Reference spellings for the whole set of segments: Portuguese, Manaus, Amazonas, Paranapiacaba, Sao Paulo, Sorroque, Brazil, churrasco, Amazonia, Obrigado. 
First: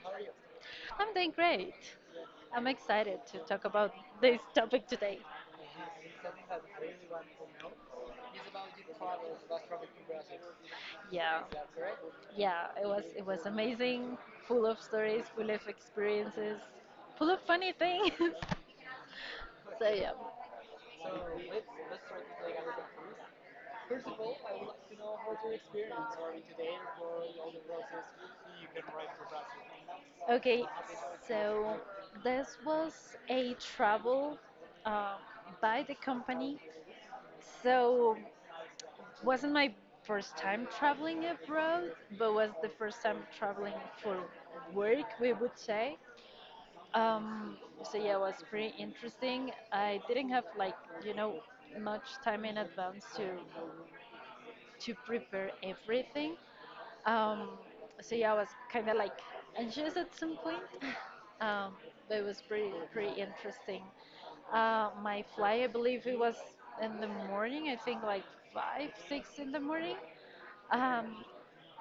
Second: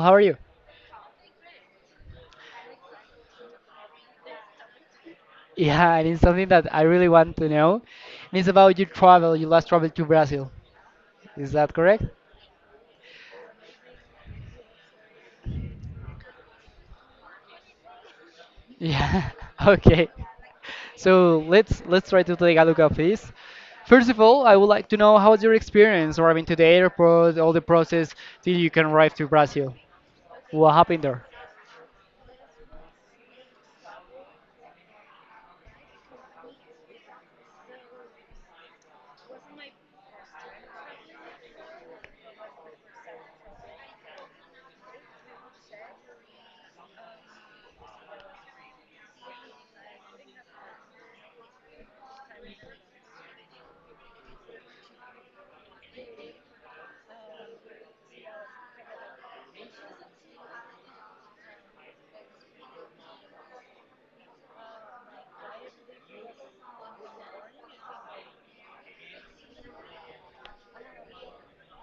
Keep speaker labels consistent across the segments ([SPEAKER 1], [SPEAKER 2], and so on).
[SPEAKER 1] how are you?
[SPEAKER 2] I'm doing great. I'm excited to talk about this topic today.
[SPEAKER 1] Yeah, it is something that I really want to know. It's about your travel, your last travel to Brazil.
[SPEAKER 2] Yeah.
[SPEAKER 1] Is that correct?
[SPEAKER 2] Yeah, it was amazing, full of stories, full of experiences, full of funny things.
[SPEAKER 1] Yeah,
[SPEAKER 2] so
[SPEAKER 1] okay.
[SPEAKER 2] yeah.
[SPEAKER 1] So let's try to take a look at this. First of all, I would like to know how was your experience arriving to the airport, all the process till you can arrive to Brazil.
[SPEAKER 2] Okay,
[SPEAKER 1] What happened there?
[SPEAKER 2] so this was a travel uh, by the company. So wasn't my first time traveling abroad, but was the first time traveling for work, we would say. Um, so yeah, it was pretty interesting. I didn't have you know, much time in advance to prepare everything. Um, so yeah, I was kind of like anxious at some point. Um, but it was pretty interesting. My flight, I believe it was in the morning. I think like five, six in the morning. Um,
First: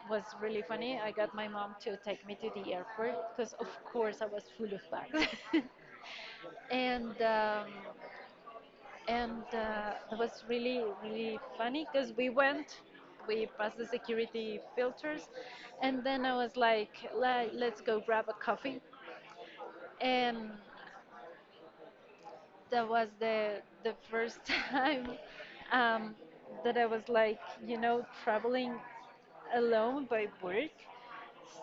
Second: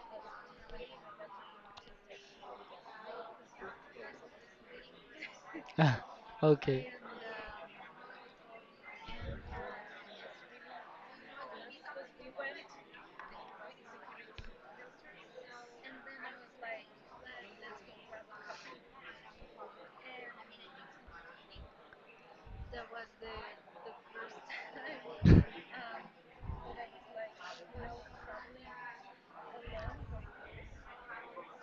[SPEAKER 2] was really funny. I got my mom to take me to the airport because, of course, I was full of bags.
[SPEAKER 1] Okay.
[SPEAKER 2] and um, and that was really funny because we passed the security filters, and then I was like, Let's go grab a coffee," and that was the first time um, that I was like, you know, traveling alone by work.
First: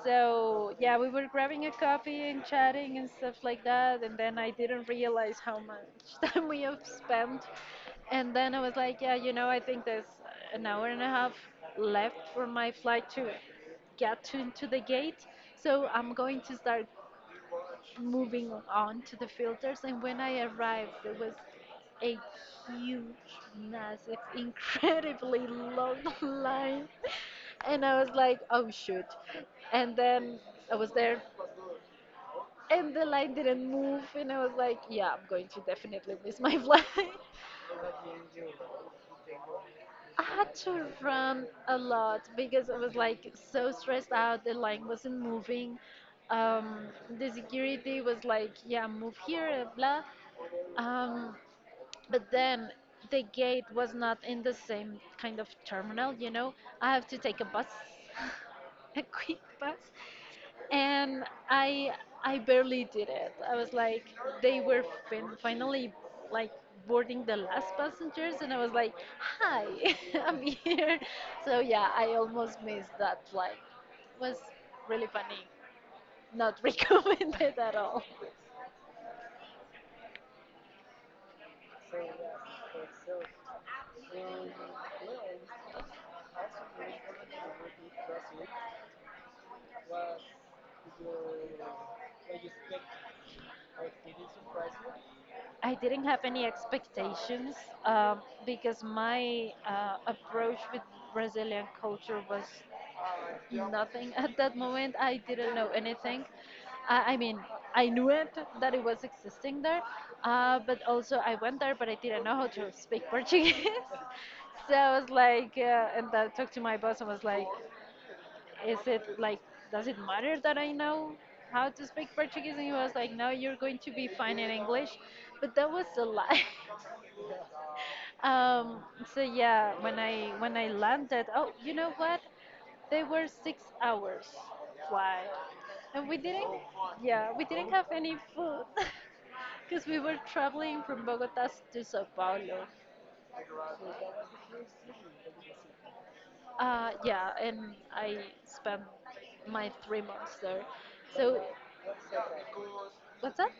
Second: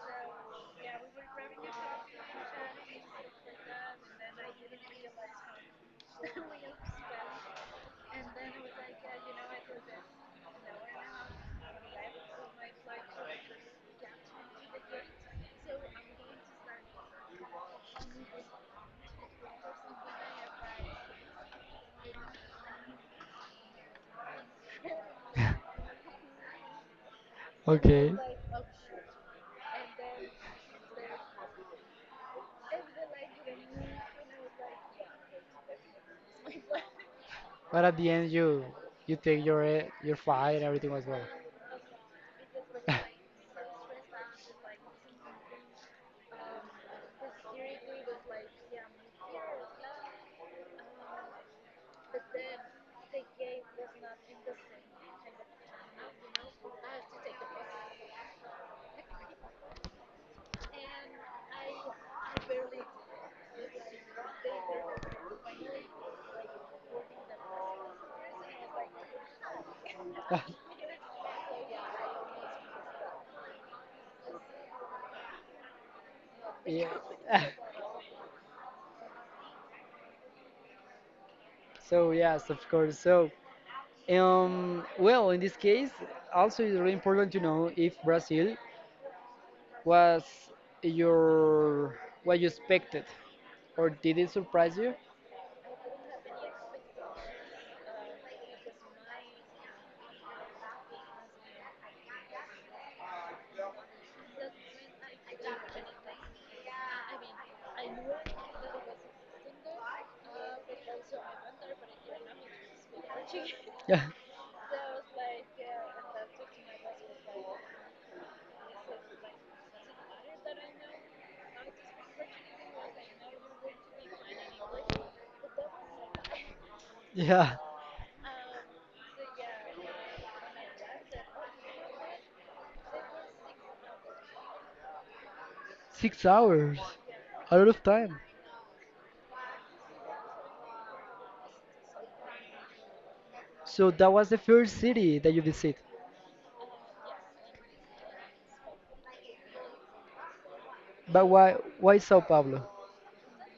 [SPEAKER 2] So yeah, we were grabbing a coffee and chatting and stuff like that, and then I didn't realize how much time we have spent. And then I was like, yeah, you know, I think there's an hour and a half left for my flight to get to into the gate. So I'm going to start moving on to the filters. And when I arrived, there was a huge, massive, incredibly long line. And I was
[SPEAKER 1] Okay.
[SPEAKER 2] like, oh shoot. And then I was there, and the line didn't move. And I was like, yeah, I'm going to definitely miss my flight.
[SPEAKER 1] But at the end, you take your your
[SPEAKER 2] I had
[SPEAKER 1] fight and
[SPEAKER 2] to
[SPEAKER 1] everything was well.
[SPEAKER 2] run a lot because I was like so stressed out. The line wasn't moving. Um, the security was like, yeah, move here, blah. Um, But then the gate was not in the same kind of terminal, you know. I have to take a bus, a quick bus, and I I barely did it. I was like, they were finally like boarding the last passengers, and I was like, hi, I'm here. So yeah, I almost missed that flight. It was really funny. Not
[SPEAKER 1] yeah.
[SPEAKER 2] recommended at all.
[SPEAKER 1] So yes, of course. So well, in this case, also it's really important to know if Brazil was your what you expected, or did it surprise you?
[SPEAKER 2] I didn't have any expectations um, because my approach with Brazilian culture was nothing at that moment. I didn't know anything. I mean, I knew it that it was existing there, but also I went there, but I didn't know how to speak Portuguese.
[SPEAKER 1] Yeah,
[SPEAKER 2] So I was like, and I talked to my boss and was like, is it like does it matter that I know how to speak Portuguese? And he was like, no, you're going to be fine in English, but that was a lie.
[SPEAKER 1] yeah,
[SPEAKER 2] um, so yeah, when I landed, oh, you know what, they were 6 hours flight, and we
[SPEAKER 1] six
[SPEAKER 2] didn't
[SPEAKER 1] hours,
[SPEAKER 2] yeah, we
[SPEAKER 1] a lot
[SPEAKER 2] didn't
[SPEAKER 1] of
[SPEAKER 2] have any
[SPEAKER 1] time.
[SPEAKER 2] food because we were traveling from Bogota to Sao Paulo.
[SPEAKER 1] So that was the first city that you visit.
[SPEAKER 2] Yeah, and I spent my 3 months there.
[SPEAKER 1] But
[SPEAKER 2] So
[SPEAKER 1] why Sao Paulo?
[SPEAKER 2] what's that?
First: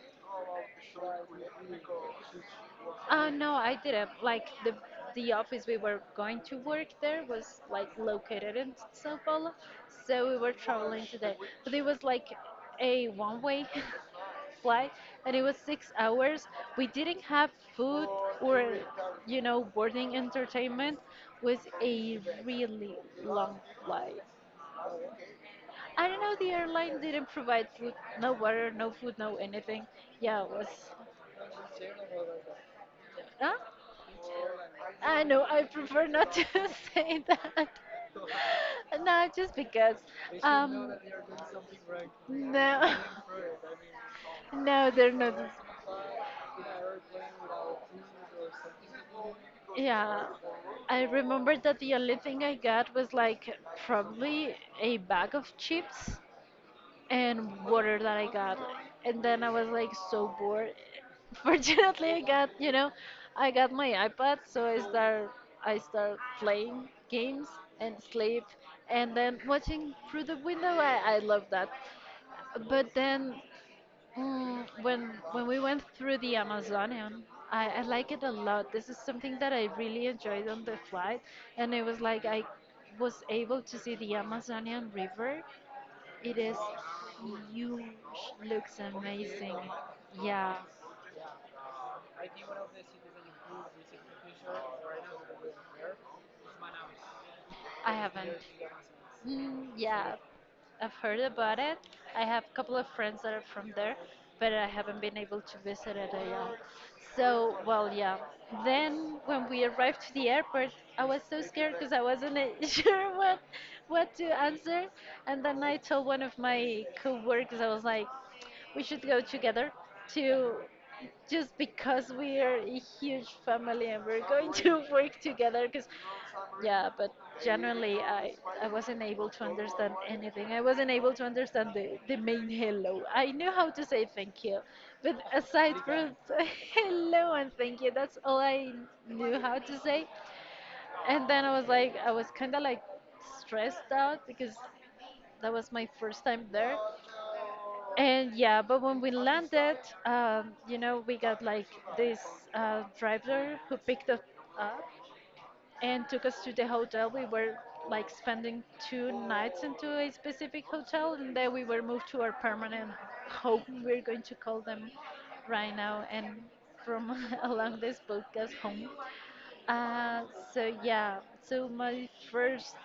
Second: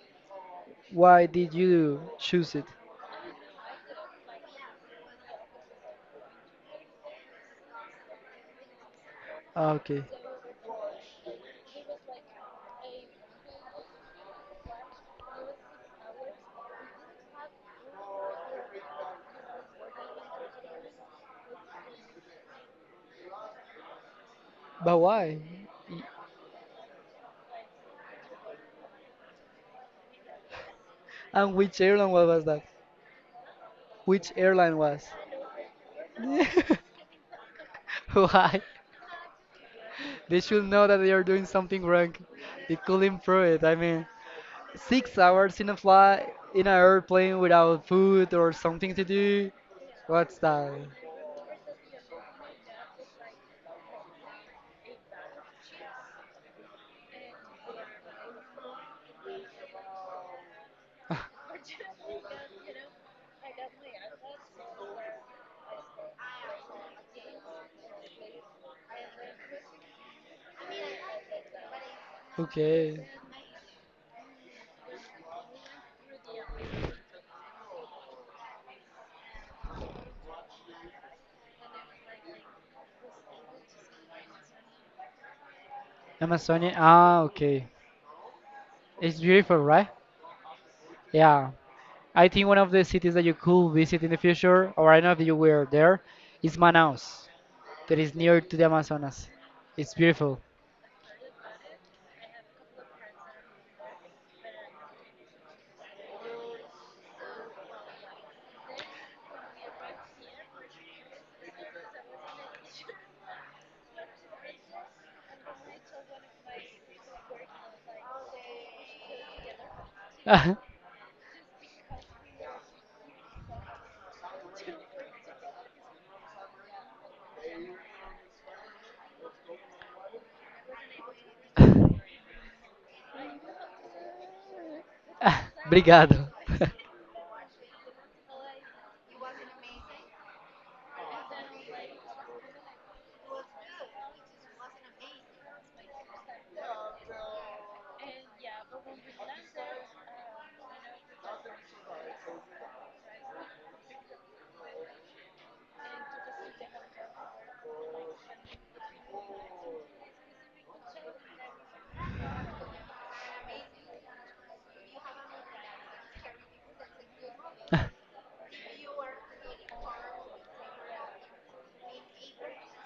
[SPEAKER 1] Why did you choose it?
[SPEAKER 2] No, I didn't. Like the office we were going to work there was like located in Sao Paulo,
[SPEAKER 1] Ah, okay,
[SPEAKER 2] so we were traveling today. But it was like a one-way flight, and it was 6 hours. We didn't have food or you know boarding entertainment. Was a really long flight.
[SPEAKER 1] but why?
[SPEAKER 2] I don't know. The airline didn't provide food, no water, no food, no anything. Yeah, it was.
[SPEAKER 1] And which was that?
[SPEAKER 2] Huh?
[SPEAKER 1] Which airline was?
[SPEAKER 2] I know, I prefer not to say that.
[SPEAKER 1] Why?
[SPEAKER 2] No, just because.
[SPEAKER 1] They should know
[SPEAKER 2] Um,
[SPEAKER 1] that they are doing something wrong. They
[SPEAKER 2] no,
[SPEAKER 1] could improve it. I mean,
[SPEAKER 2] no, they're
[SPEAKER 1] six
[SPEAKER 2] not.
[SPEAKER 1] hours in a flight, in an airplane without food or something to do.
[SPEAKER 2] Yeah,
[SPEAKER 1] What's that?
[SPEAKER 2] I remember that the only thing I got was like probably a bag of chips and water that I got. And then I was like so bored. Fortunately, I got my iPad, so I start playing games and sleep, and then watching through the window. I love that. But
[SPEAKER 1] Okay.
[SPEAKER 2] then mm, when we went through the Amazonian. I like it a lot. This is something that I really enjoyed on the flight, and it was like I was able to see the Amazonian River. It is
[SPEAKER 1] Amazonia. Ah, okay.
[SPEAKER 2] huge, looks
[SPEAKER 1] It's beautiful,
[SPEAKER 2] amazing.
[SPEAKER 1] right?
[SPEAKER 2] Yeah,
[SPEAKER 1] Yeah. I think one of the cities that you could visit in the future, or I don't know if you were there, is Manaus,
[SPEAKER 2] I
[SPEAKER 1] that is
[SPEAKER 2] haven't.
[SPEAKER 1] near to the Amazonas.
[SPEAKER 2] Mm,
[SPEAKER 1] It's
[SPEAKER 2] yeah,
[SPEAKER 1] beautiful.
[SPEAKER 2] I've heard about it. I have a couple of friends that are from there, but I haven't been able to visit it yet. So, well, yeah. Then when we arrived to the airport, I was so scared because I wasn't sure what to answer. And then I told one of my coworkers, I was like, we should go together to just because we are a huge family and we're going to work together because yeah but generally, I wasn't able to understand anything. I wasn't able to understand the main hello. I knew how to say thank you, but aside from
[SPEAKER 1] Obrigado.
[SPEAKER 2] hello and thank you, that's all I knew how to say. And then I was like, I was kind of like stressed out because that was my first time there. And yeah, but when we landed, you know, we got like this driver who picked us up, and took us to the hotel. We were like spending 2 nights into a specific hotel, and then we were moved to our permanent home. We're going to call them right now, and from along this podcast home. Uh, so yeah, so my first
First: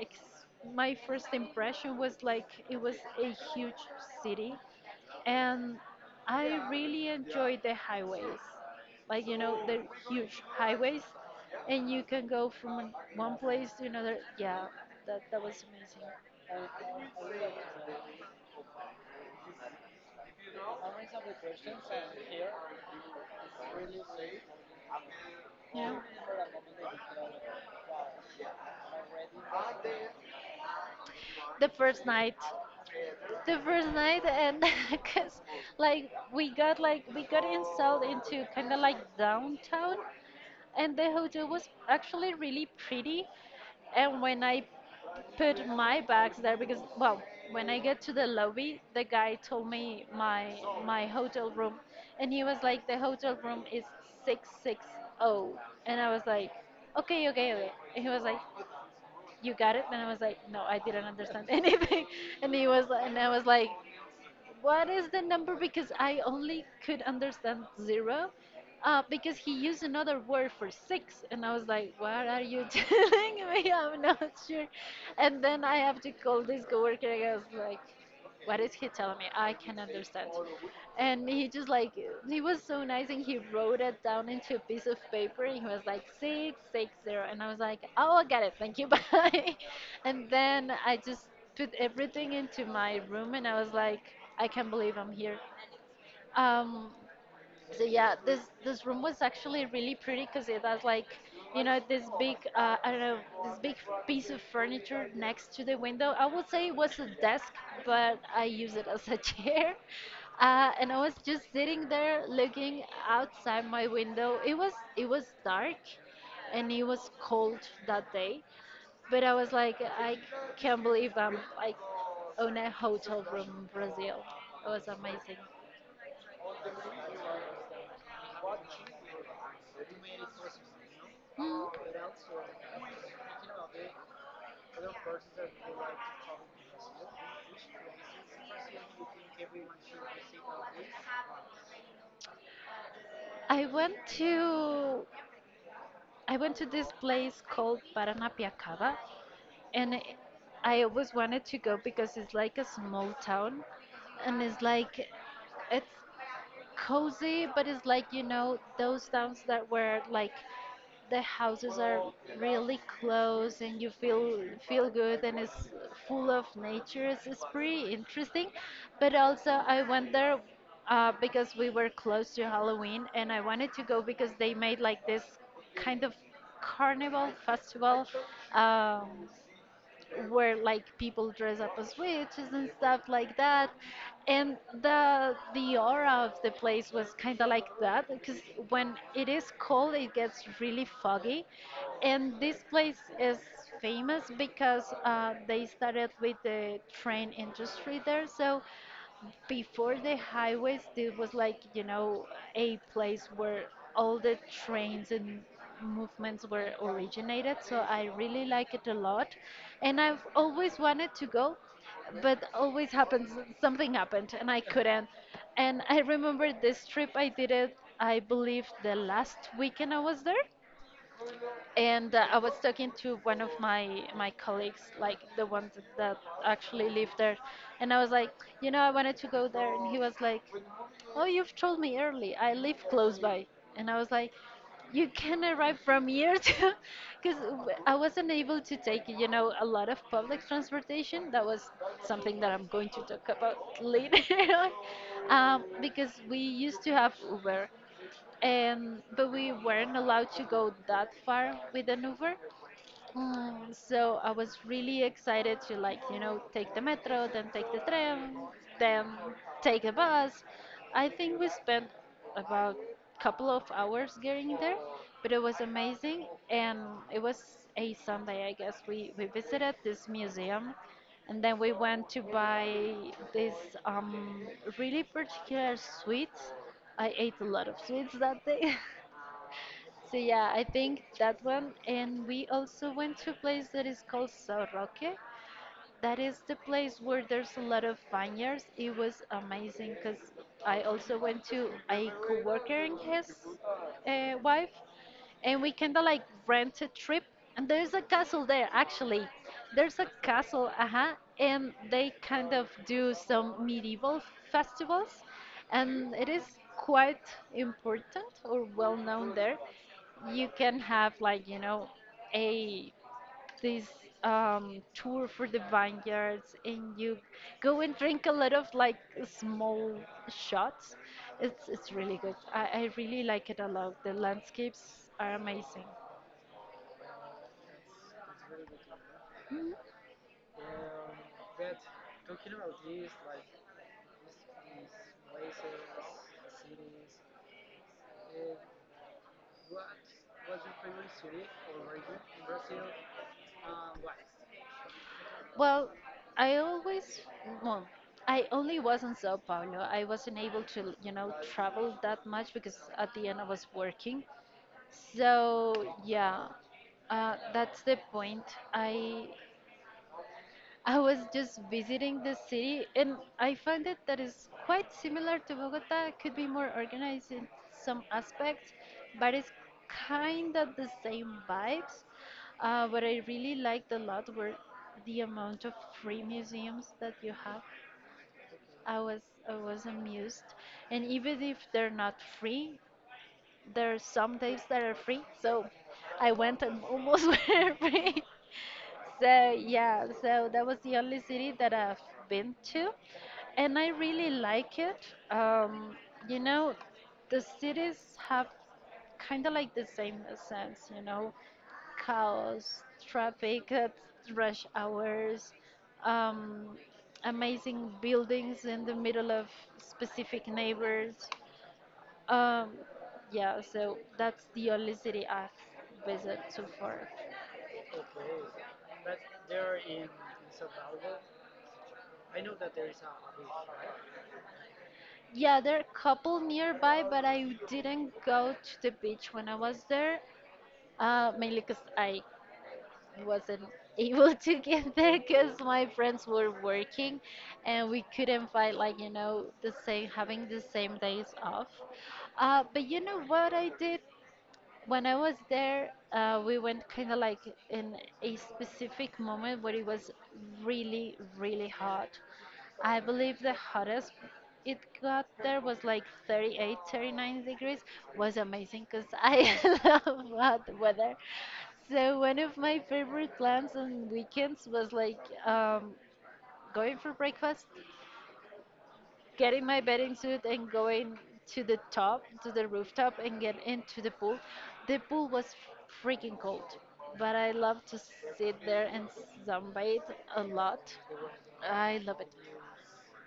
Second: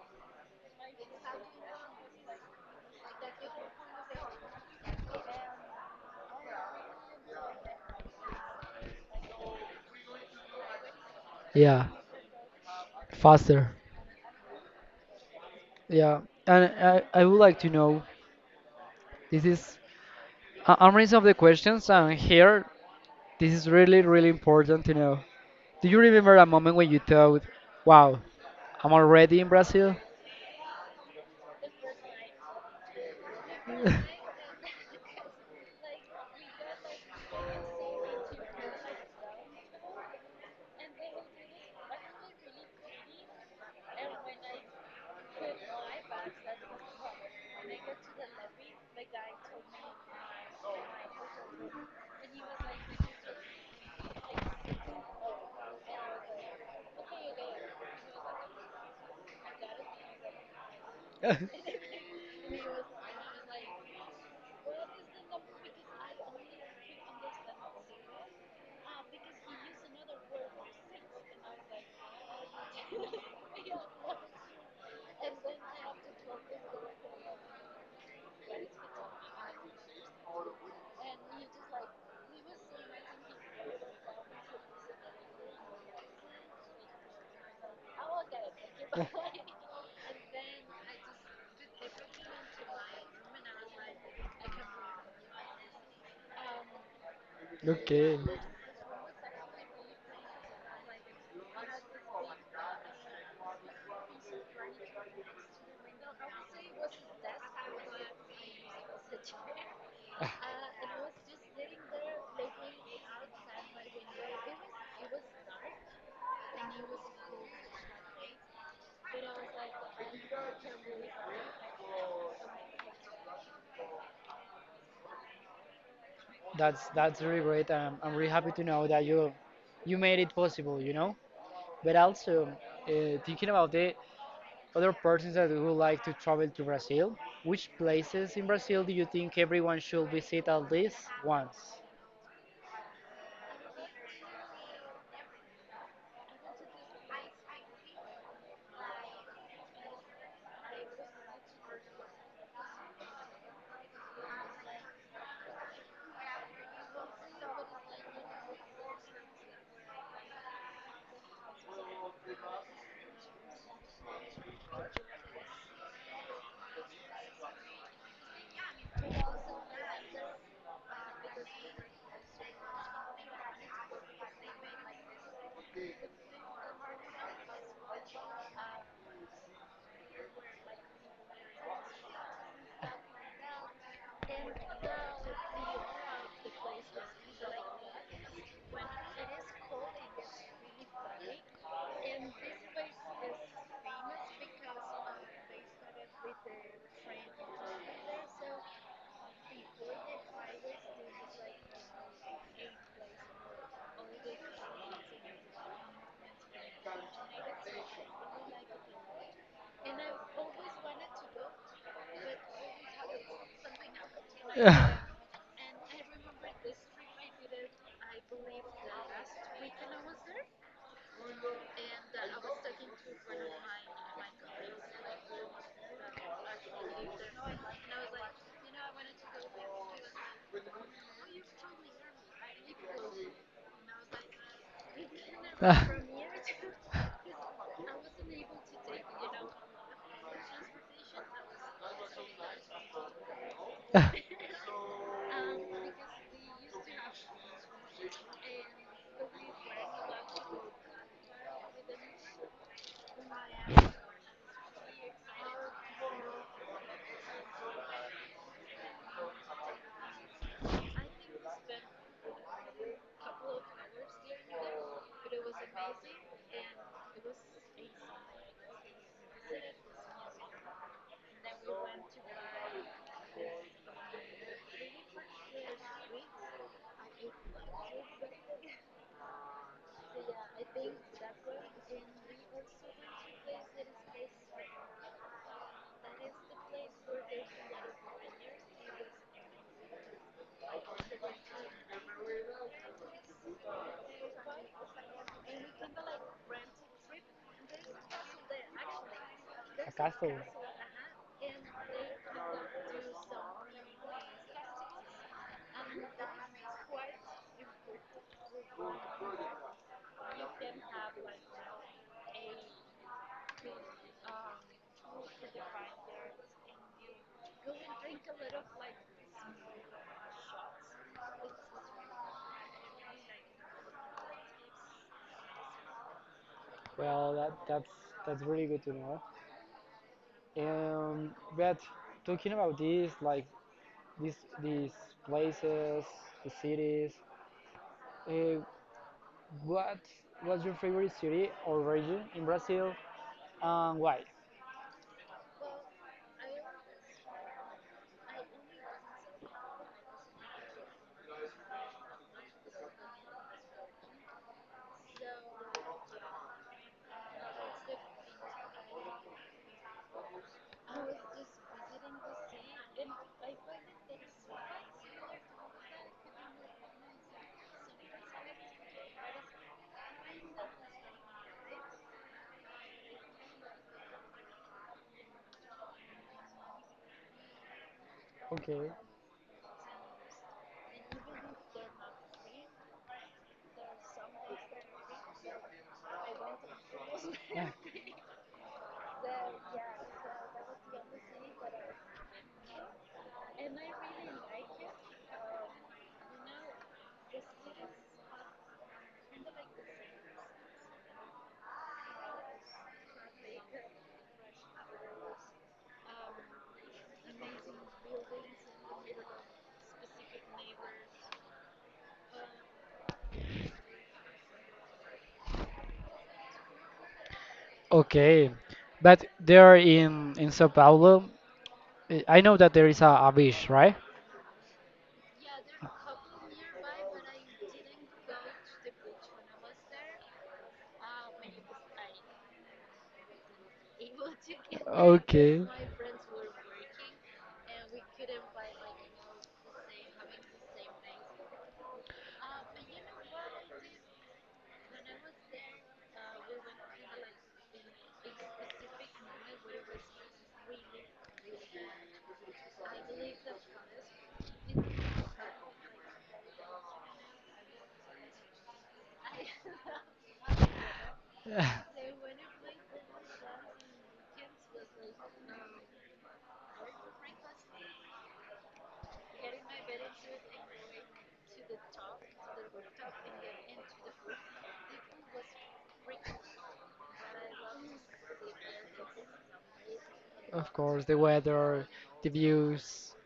[SPEAKER 2] ex- my first impression was like it was a huge city, and I really enjoyed the highways. Like, you know, the huge highways,
[SPEAKER 1] Yeah,
[SPEAKER 2] and you can go from one place
[SPEAKER 1] faster.
[SPEAKER 2] to another. Yeah, that was amazing.
[SPEAKER 1] Yeah, and I would like to know, this is, I'm reading some of the questions and here this is really important to know. Do you
[SPEAKER 2] Yeah.
[SPEAKER 1] remember a moment when you thought, "Wow, I'm already in Brazil"?
[SPEAKER 2] The first night. The first night and cuz like we got installed into kind of like downtown, and the hotel was actually really pretty. And when I put my bags there because well, when I get to the lobby, the guy told me my hotel room, and he was like, the hotel room is 660. And I was like, okay, okay, okay. And he was like, you got it? And I was like, no, I didn't understand anything. And he was and I was like, what is the number? Because I only could understand zero, because he used another word for six, and I was like, what are you telling me? I'm not sure. And then I have to call this coworker. I was like, what is he telling me? I can understand. And he just like, he was so nice, and he wrote it down into a piece of paper, and he was like, 660. And I was like, oh, I got it, thank you, bye. And then I just put everything into my room, and I was like, I can't believe I'm here. Um, so yeah,
[SPEAKER 1] Okay.
[SPEAKER 2] this room was actually really pretty because it has like, you know, this big I don't know, this big piece of furniture next to the window. I would say it was a desk, but I use it as a chair.
[SPEAKER 1] Ah.
[SPEAKER 2] And I was just sitting there looking outside my window. It was dark, and it was cold that day. But I was like, I can't believe I'm like on a hotel room in Brazil. It was amazing.
[SPEAKER 1] That's really great. I'm really happy to know that you made it possible, you know.
[SPEAKER 2] Mm,
[SPEAKER 1] But also thinking about the other persons that would like to travel to Brazil, which places in Brazil do you think everyone should visit at least once?
[SPEAKER 2] I went to I went to this place called Paranapiacaba, and I always wanted to go because it's like a small town, and it's like it's cozy, but it's like, you know, those towns that where like the houses are really close and you feel good and it's full of nature. It's pretty interesting. But also I went there because we were close to Halloween, and I wanted to go because they made like this kind of carnival festival, um, where like people dress up as witches and stuff like that. And the aura of the place was kind of like that because when it is cold it gets really foggy. And this place is famous because they started with the train industry there. So before the highways, there was like, you know, a place where all the trains and movements were originated. So I really like it a lot. And I've always wanted to go, but always happens, something happened and I
[SPEAKER 1] Yeah.
[SPEAKER 2] couldn't. And I remember this trip I did it, I believe the last weekend I was there. And I was talking to one of my colleagues, like the ones that actually live there, and I was like, you know, I wanted to go there, and he was like, oh, you've told me early. I live close by, and I was like, you can
[SPEAKER 1] Ah.
[SPEAKER 2] arrive from here too, because I wasn't able to take, you know, a lot of public transportation. That was something that I'm going to talk about
[SPEAKER 1] Ah.
[SPEAKER 2] later on, because we used to have Uber. But we weren't allowed to go that far with an Uber. Mm. So I was really excited to like, take the metro, then take the tram, then take a bus. I think we spent about couple of hours getting there, but it was amazing and it was a Sunday, I guess. We visited this museum and then we went to buy this um really particular sweets. I ate a lot of sweets that day. So yeah, I think that one. And we also went to a place that is called Sorroque that is the place where there's a lot of vineyards. It was amazing because I also went to a coworker and his wife, and we kind of like rent a trip. And there's a castle there, actually.
[SPEAKER 1] A
[SPEAKER 2] There's a
[SPEAKER 1] castle.
[SPEAKER 2] castle, and they kind of do some medieval festivals, and it is quite important or well known there. You can have like a this tour for the vineyards and you go and drink a lot of like small shots. It's really good. I really like it a lot. The landscapes are amazing.
[SPEAKER 1] Well, that's that's really good to know.
[SPEAKER 2] Mm.
[SPEAKER 1] Um, but talking about this, like these these places, the cities, uh, what what's your favorite city or region in Brazil, and why?
[SPEAKER 2] Well, I always, well, I only was in Sao Paulo. I wasn't able to, travel that much because at the end I was working. So yeah, that's the point. I I was just visiting the city and I found it that is quite similar to Bogota, could be more organized in some aspects, but it's kind of the same vibes. What I really liked a lot were the amount of free museums that you have.
[SPEAKER 1] Okay.
[SPEAKER 2] I was I was amused, and even if they're not free, there are some days that are free. So I went and almost were free. So yeah, so that was the only city that I've been to, and I really like it. Um, you know, the cities have kind of like the same sense, chaos, traffic at rush hours, um, amazing buildings in the middle of specific neighbors. Um, yeah, so that's the only city I've visited so far.
[SPEAKER 1] Okay, but there in Sao Paulo, I know that there is a beach, right?
[SPEAKER 2] Yeah, there are a couple nearby, but I didn't go to the beach when I was there, mainly because I wasn't able to get there because
[SPEAKER 1] Okay.
[SPEAKER 2] my friends were working and we couldn't find, like, the same, having the same days off. But you know what I did? When I was there, we went kind of like in a specific moment where it was really, really hot. I believe the hottest it got there was like 38, 39 degrees. Was amazing because I love hot weather. So one of my favorite plans on weekends was like um, going for breakfast getting my bathing suit and going to the top, to the rooftop, and get into the pool. The pool was freaking cold, but I love to sit there and sunbathe a
[SPEAKER 1] Of
[SPEAKER 2] lot.
[SPEAKER 1] course, the weather,
[SPEAKER 2] I love it.
[SPEAKER 1] the views,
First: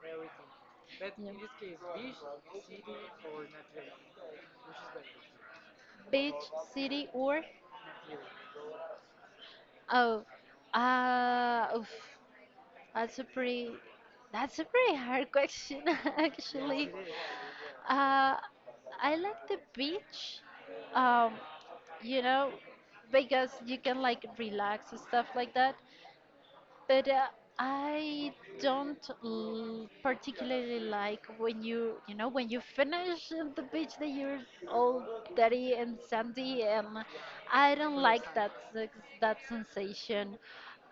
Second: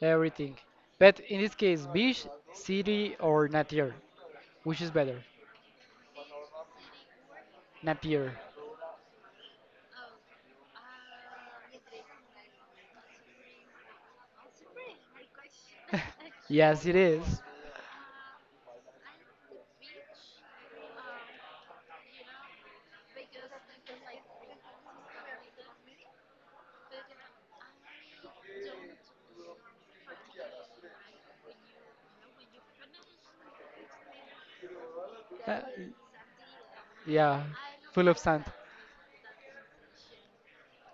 [SPEAKER 1] everything. But in this case, beach, city, or nature, which is better?
[SPEAKER 2] Beach, city, or
[SPEAKER 1] Nature.
[SPEAKER 2] oh, oof. That's a pretty that's a pretty hard question
[SPEAKER 1] Yes,
[SPEAKER 2] actually.
[SPEAKER 1] it is.
[SPEAKER 2] Uh, I like the beach. Um, you know, because you can like relax and stuff like that. But I don't particularly like when when you finish the beach that you're all
[SPEAKER 1] Uh,
[SPEAKER 2] dirty and sandy, and
[SPEAKER 1] yeah,
[SPEAKER 2] I don't
[SPEAKER 1] full of
[SPEAKER 2] like
[SPEAKER 1] sand.
[SPEAKER 2] that that sensation.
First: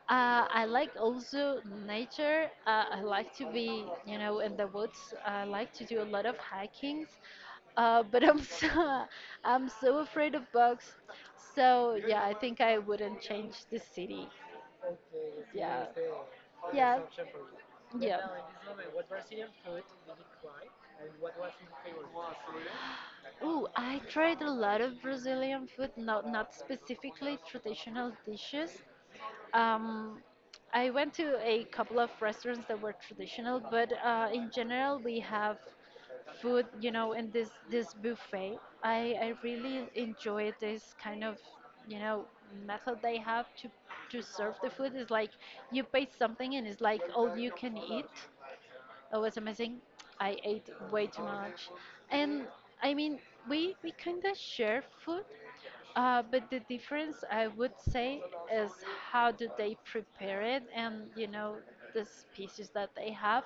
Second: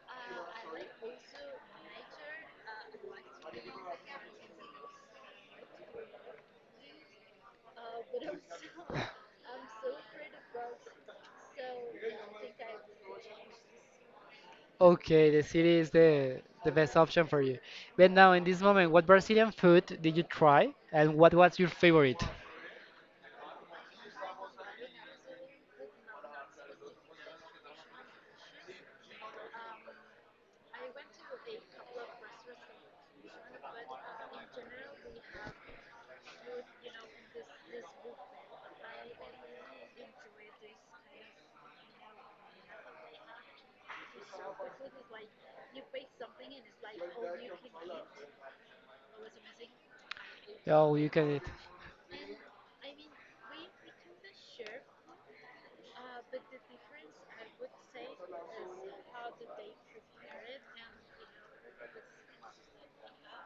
[SPEAKER 2] I like also nature. I like to be, in the woods. I like to do a lot of hikings, but I'm so I'm so afraid of bugs. So yeah, I think I wouldn't change the city.
[SPEAKER 1] Okay, the city
[SPEAKER 2] Yeah.
[SPEAKER 1] is the best
[SPEAKER 2] Yeah.
[SPEAKER 1] option for you. But
[SPEAKER 2] Yeah.
[SPEAKER 1] now in this moment, what Brazilian food did you try and what was your favorite?
[SPEAKER 2] Ooh, I tried a lot of Brazilian food, not specifically traditional dishes. Um, I went to a couple of restaurants that were traditional, but in general, we have food, in this buffet. I really enjoy this kind of, you know, method they have to serve the food. It's like you pay something and it's like all you can eat. It was amazing. I ate
[SPEAKER 1] Oh,
[SPEAKER 2] way
[SPEAKER 1] you
[SPEAKER 2] too
[SPEAKER 1] can eat.
[SPEAKER 2] much, and I mean we kind of share food, but the difference I would say is how do they prepare it and the species that they have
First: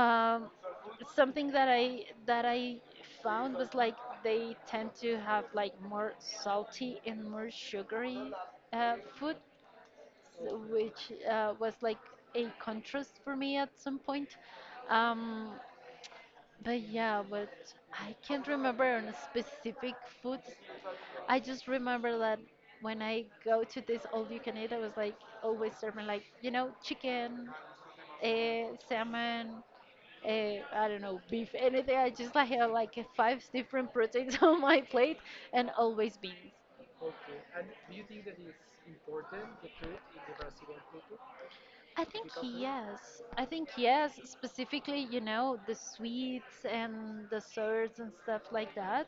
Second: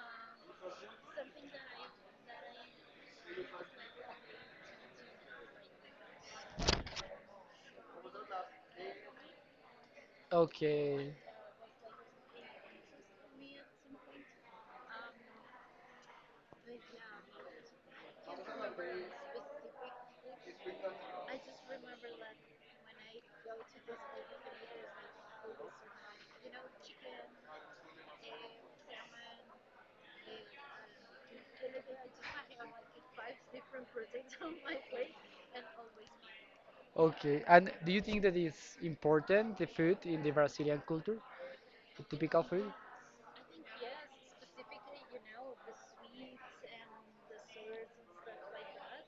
[SPEAKER 2] um, something that I found was like they tend to have like more salty and more sugary food, which
[SPEAKER 1] Okay.
[SPEAKER 2] was like a contrast for me at some point. Um, but yeah, but I can't remember on specific foods. I just remember that when I go to this all you can eat, I was like always serving like chicken, salmon I don't know, beef, anything. I just like have like five different proteins on my plate and always beans.
[SPEAKER 1] Okay. And do you think that it's important, the food in the Brazilian culture?
[SPEAKER 2] I
[SPEAKER 1] The
[SPEAKER 2] think
[SPEAKER 1] typical food?
[SPEAKER 2] yes. I think yes, specifically, the sweets and desserts and stuff like that.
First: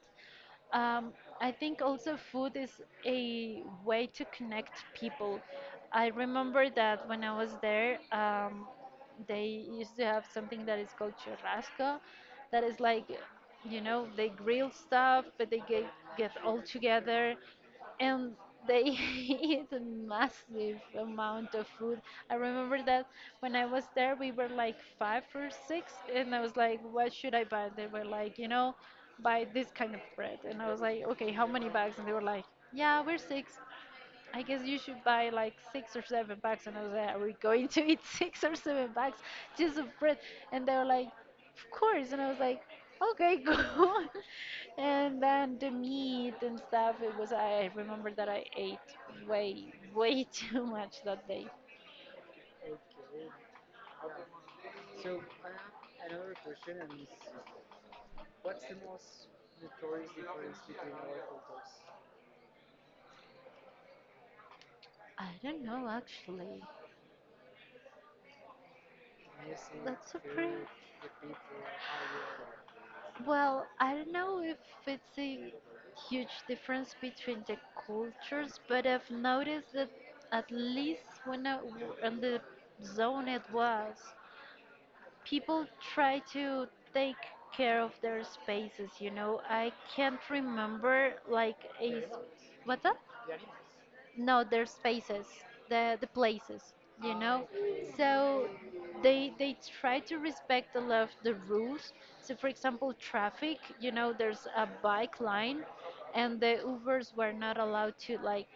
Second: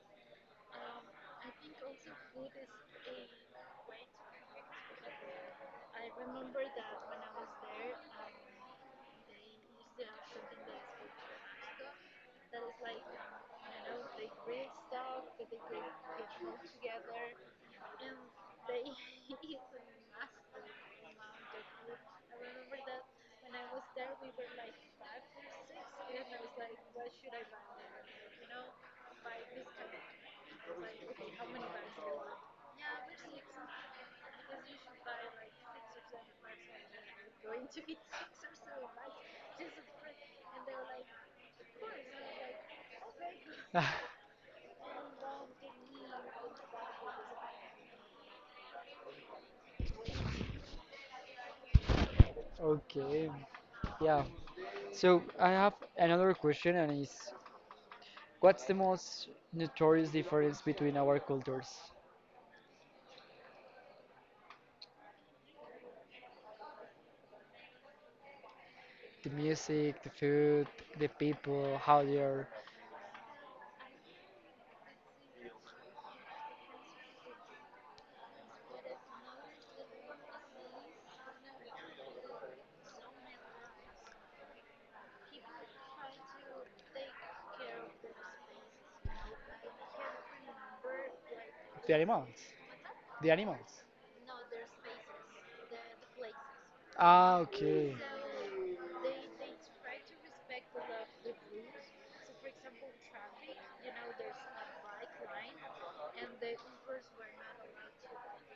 [SPEAKER 2] Um, I think also food is a way to connect people. I remember that when I was there, they used to have something that is called churrasco, that is like, they grill stuff, but they get all together, and they eat a massive amount of food. I remember that when I was there, we were like five or six, and I was like, "What should I buy?" They were like, "You know, buy this kind of bread." And I was like, "Okay, how many bags?" And they were like, "Yeah, we're six. I guess you should buy like six or seven bags. And I was like, are we going to eat six or seven bags just of bread? And they were like, of course. And I was like, okay, go on. And then the meat and stuff, it was, I remember that I ate way, way too much that day.
[SPEAKER 1] Okay. Yeah. So I have another question, and is, what's the most notorious difference between our cultures?
[SPEAKER 2] I don't know actually.
[SPEAKER 1] The music, the
[SPEAKER 2] That's a pretty.
[SPEAKER 1] food, the people, how they are,
[SPEAKER 2] Well, I don't know if it's a huge difference between the cultures, but I've noticed that at least when in the zone it was, people try to take care of their spaces, you know. I can't remember like
[SPEAKER 1] the
[SPEAKER 2] a
[SPEAKER 1] animals.
[SPEAKER 2] what's that?
[SPEAKER 1] The animals.
[SPEAKER 2] No, their spaces, the places, you
[SPEAKER 1] Ah,
[SPEAKER 2] know.
[SPEAKER 1] okay.
[SPEAKER 2] So they try to respect a lot of the rules. So for example, traffic, there's a bike line, and the Ubers were not allowed to like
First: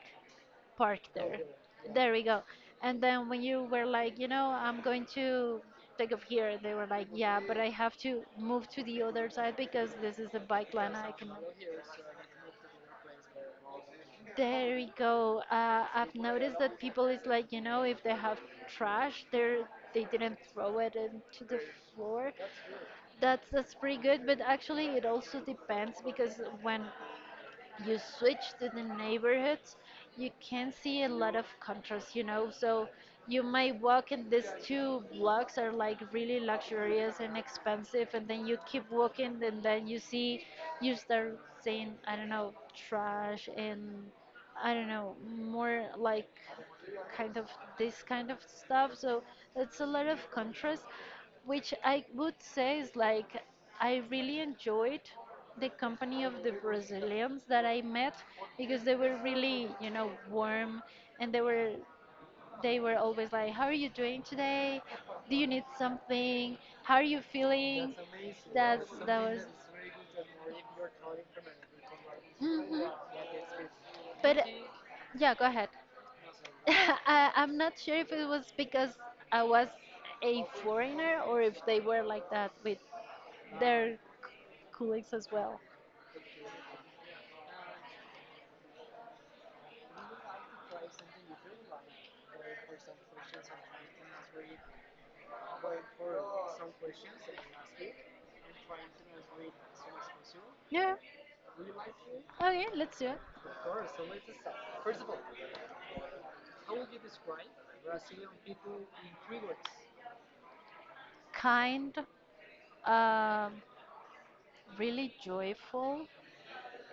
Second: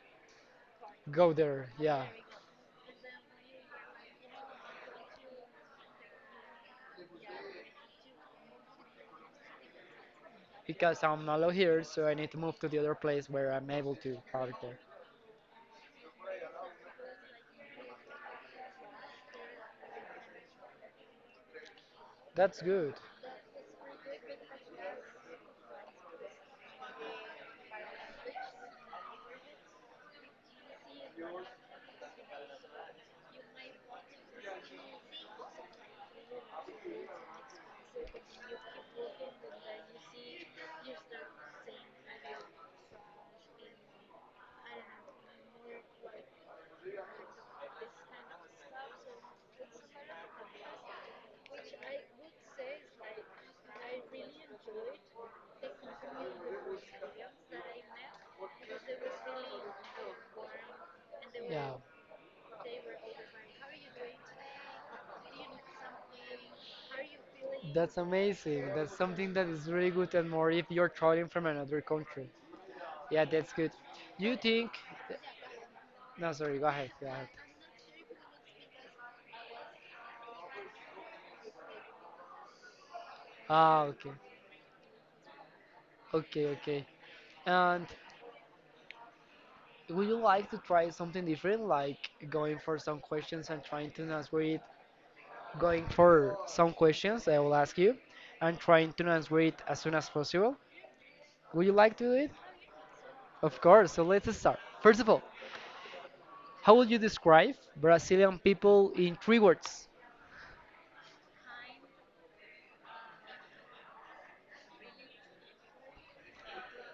[SPEAKER 2] park
[SPEAKER 1] Go
[SPEAKER 2] there.
[SPEAKER 1] there, yeah.
[SPEAKER 2] There we go and then when you were like, I'm going to take off here, they were like, yeah, but I have to move to the other side because this is a bike line,
[SPEAKER 1] Because
[SPEAKER 2] I
[SPEAKER 1] I'm
[SPEAKER 2] can.
[SPEAKER 1] not allowed here, so I need to move to the other place where I'm able to park
[SPEAKER 2] There
[SPEAKER 1] there.
[SPEAKER 2] we go. I've noticed that people is like, if they have trash, they didn't throw it into the floor.
[SPEAKER 1] That's good.
[SPEAKER 2] That's pretty good, but actually it also depends because when you switch to the neighborhoods, you can see a lot of contrast. So you might walk and these two blocks are like really luxurious and expensive, and then you keep walking, and then you see, you start seeing, I don't know, trash and I don't know, more like kind of this kind of stuff. So it's a lot of contrast, which I would say is like I really enjoyed the company of the Brazilians that I met because they were really, warm and they were
[SPEAKER 1] Yeah,
[SPEAKER 2] they were always like, how are you doing today? Do you need something? How are you feeling?
[SPEAKER 1] that's amazing.
[SPEAKER 2] That's
[SPEAKER 1] That's
[SPEAKER 2] that
[SPEAKER 1] something
[SPEAKER 2] was
[SPEAKER 1] that is really good, and more if you're traveling from another country.
[SPEAKER 2] hmm
[SPEAKER 1] Yeah, that's good. Do you
[SPEAKER 2] But
[SPEAKER 1] think?
[SPEAKER 2] yeah, go ahead.
[SPEAKER 1] No, sorry. Go ahead. Go ahead.
[SPEAKER 2] I'm not sure if it was because I was a foreigner or if they were like that with
[SPEAKER 1] Ah,
[SPEAKER 2] their
[SPEAKER 1] okay.
[SPEAKER 2] colleagues as well.
[SPEAKER 1] Okay, okay. And would you like to try something different, like going for some questions and trying to answer it? Going for some questions I will ask you and trying to answer it as soon as possible.
[SPEAKER 2] Yeah,
[SPEAKER 1] Would you like to do it?
[SPEAKER 2] okay, let's do it.
[SPEAKER 1] Of course, so let's start. First of all, how would you describe Brazilian people in three words?
[SPEAKER 2] Kind, um, really joyful,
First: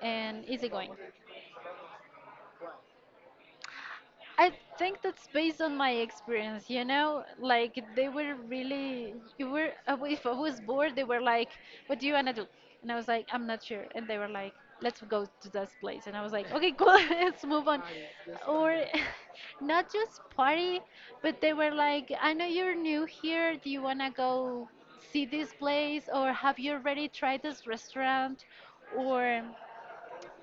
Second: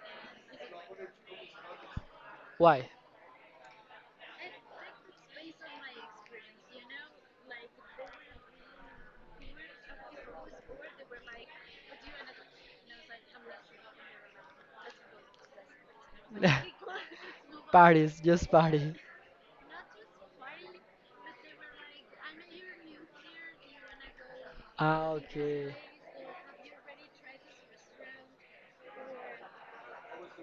[SPEAKER 2] and easygoing.
[SPEAKER 1] Why?
[SPEAKER 2] I think that's based on my experience, you know? Like, they were really, you were, if I was bored, they were like, what do you want to do? And I was like, I'm not sure. And they were like, let's go to this place. And I was like, okay, cool, let's move on.
[SPEAKER 1] Parties, just
[SPEAKER 2] Or
[SPEAKER 1] party.
[SPEAKER 2] not just party, but they were like, I know you're new here. Do you want to go
[SPEAKER 1] Ah,
[SPEAKER 2] see this
[SPEAKER 1] okay.
[SPEAKER 2] place? Or have you already tried this restaurant? Or.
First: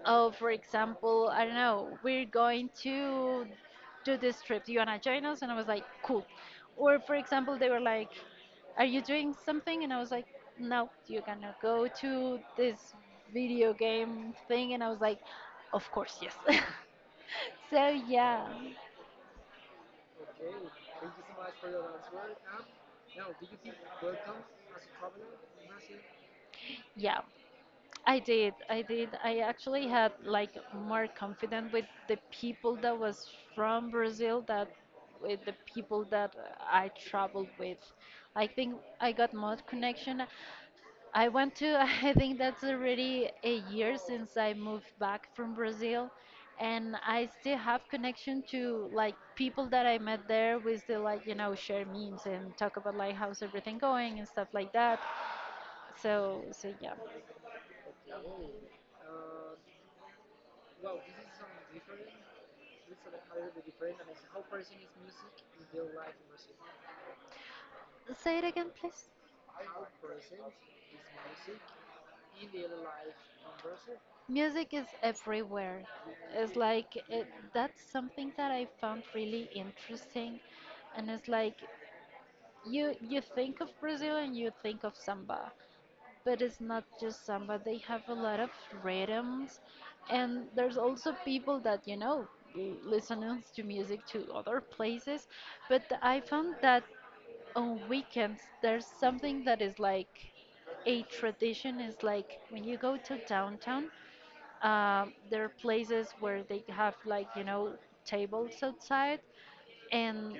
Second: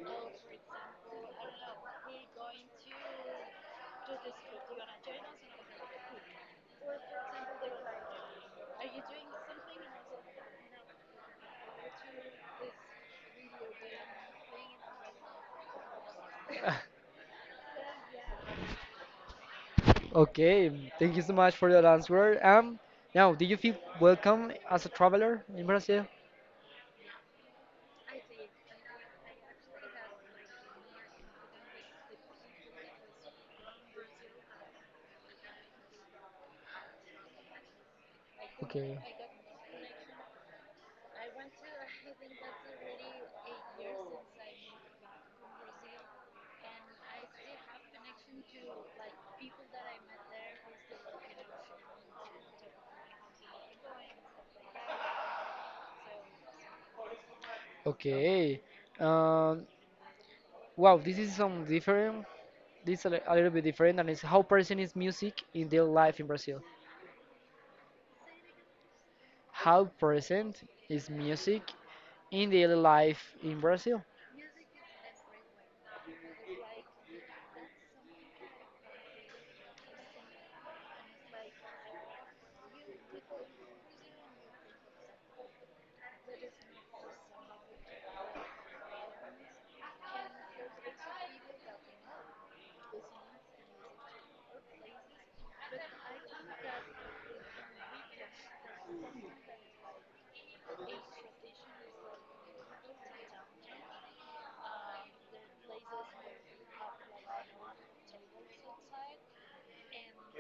[SPEAKER 2] Oh, for example, I don't know, we're going to do this trip. Do you want to join us? And I was like, cool. Or, for example, they were like, are you doing something? And I was like, no, you're going to go to this video game thing. And I was like, of course, yes. So, yeah.
[SPEAKER 1] Okay, thank you so much for your answer. Now, do you feel welcome as a traveler in Brazil?
[SPEAKER 2] Yeah. I did. I did. I actually had like more confidence with the people that was from Brazil that with the people that I traveled with. I think
[SPEAKER 1] Okay,
[SPEAKER 2] I got more connection. I went to, I think that's already a year since I moved back from Brazil, and I still have connection to like people that I met there. We still like, share memes and talk about like how's everything going and stuff like that. So yeah.
[SPEAKER 1] okay. Um, wow, this is some different. This a, a little bit different, and it's how present is music in daily life in Brazil.
[SPEAKER 2] Say it again, please.
[SPEAKER 1] How present is music in daily life in Brazil?
[SPEAKER 2] Music is everywhere. It's like it, that's something that I found really interesting, and it's like you think of Brazil and you think of samba, but it's not just samba. They have a lot of rhythms, and there's also people that listens to music to other places, but I found that on weekends there's something that is like a tradition is like when you go to downtown there are places where they have like tables outside, and